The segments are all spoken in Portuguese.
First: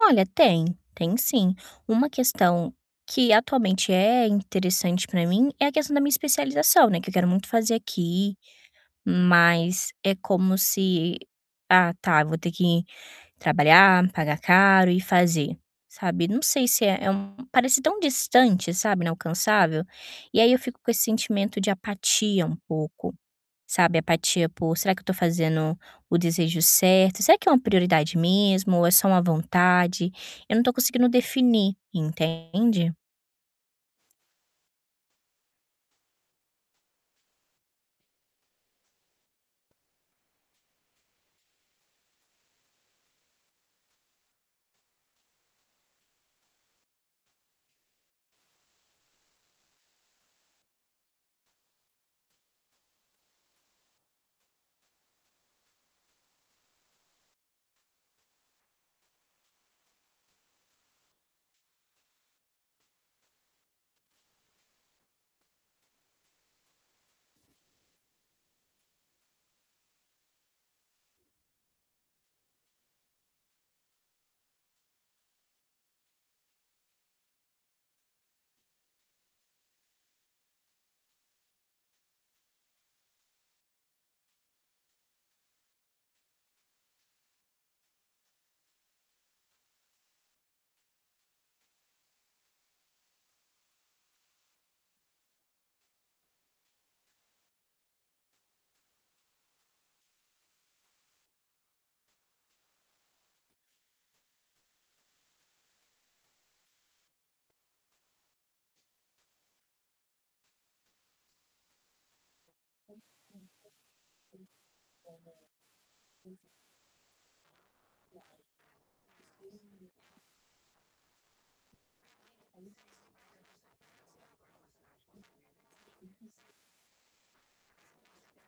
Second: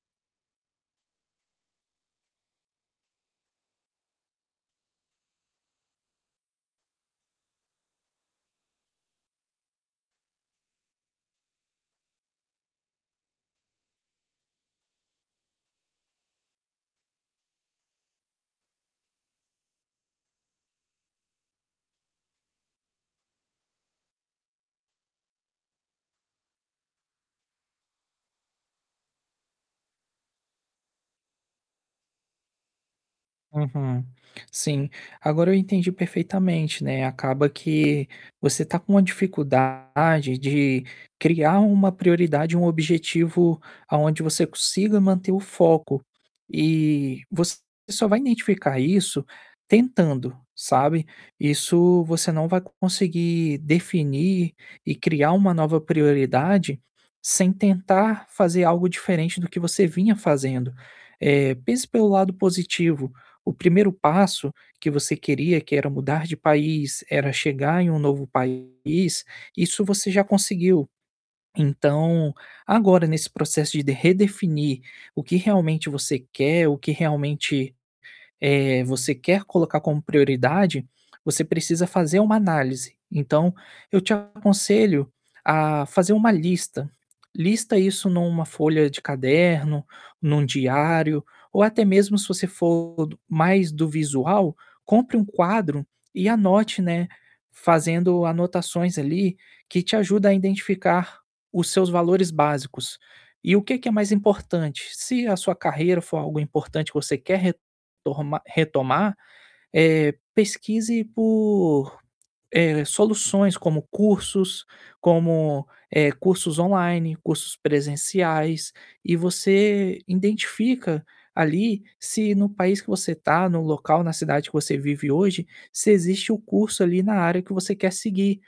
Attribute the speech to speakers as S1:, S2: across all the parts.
S1: Olha, tem, tem sim. uma questão que atualmente é interessante pra mim é a questão da minha especialização, né, que eu quero muito fazer aqui, mas, é como se: "Ah, tá, vou ter que trabalhar, pagar caro e fazer", sabe, não sei se é é um parece tão distante, sabe, inalcançável? E aí eu fico com esse sentimento de apatia, um pouco, sabe, apatia por, será que eu estou fazendo o desejo certo? Será que é uma prioridade mesmo ou é só uma vontade? Eu não estou conseguindo definir, entende?
S2: Uhum, sim, agora eu entendi perfeitamente, né, acaba que você está com uma dificuldade de criar uma prioridade, um objetivo, aonde você consiga manter o foco. E você só vai identificar isso tentando, sabe, isso você não vai conseguir definir e criar uma nova prioridade, sem tentar fazer algo diferente do que você vinha fazendo. Eh, pense pelo lado positivo, o 1º passo que você queria, que era mudar de país, era chegar em um novo país, isso você já conseguiu. Então, agora, nesse processo de redefinir o que realmente você quer, o que realmente, eh, você quer colocar como prioridade, você precisa fazer uma análise. Então, eu te aconselho a fazer uma lista. Lista isso numa folha de caderno, em um diário ou até mesmo, se você for do mais do visual, compre um quadro e anote, né, fazendo anotações ali que te ajudam a identificar os seus valores básicos. E o que que é mais importante? Se a sua carreira for algo importante, que você quer retorma retomar, eh, pesquise por, eh, soluções como cursos, como, eh, cursos online, cursos presenciais, e você identifica ali se, no país que você está, no local, na cidade que você vive hoje, se existe o curso ali na área que você quer seguir,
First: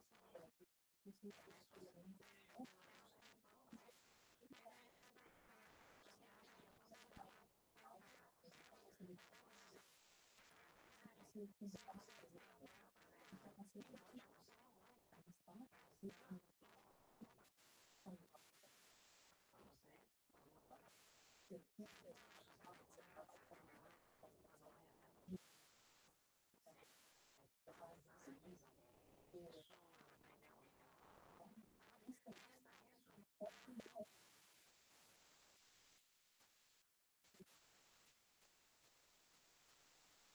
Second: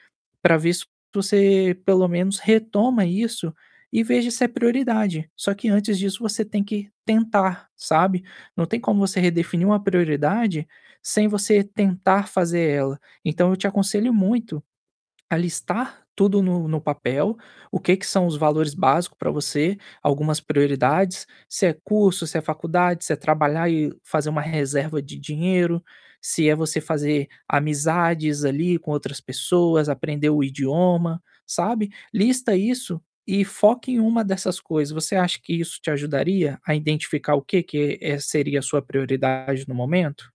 S2: pra ver su para você pelo menos retoma isso e vê se é prioridade. Só que, antes disso, você tem que tentar, sabe. Não tem como você redefinir uma prioridade sem você tentar fazer ela. Então, eu te aconselho muito a listar tudo no no papel, o que que são os valores básicos pra você, algumas prioridades, se é curso, se é faculdade, se é trabalhar e fazer uma reserva de dinheiro, se é você fazer amizades ali com outras pessoas, aprender o idioma, sabe. Lista isso e foca em uma dessas coisas. Você acha que isso te ajudaria a identificar o que que seria a sua prioridade no momento?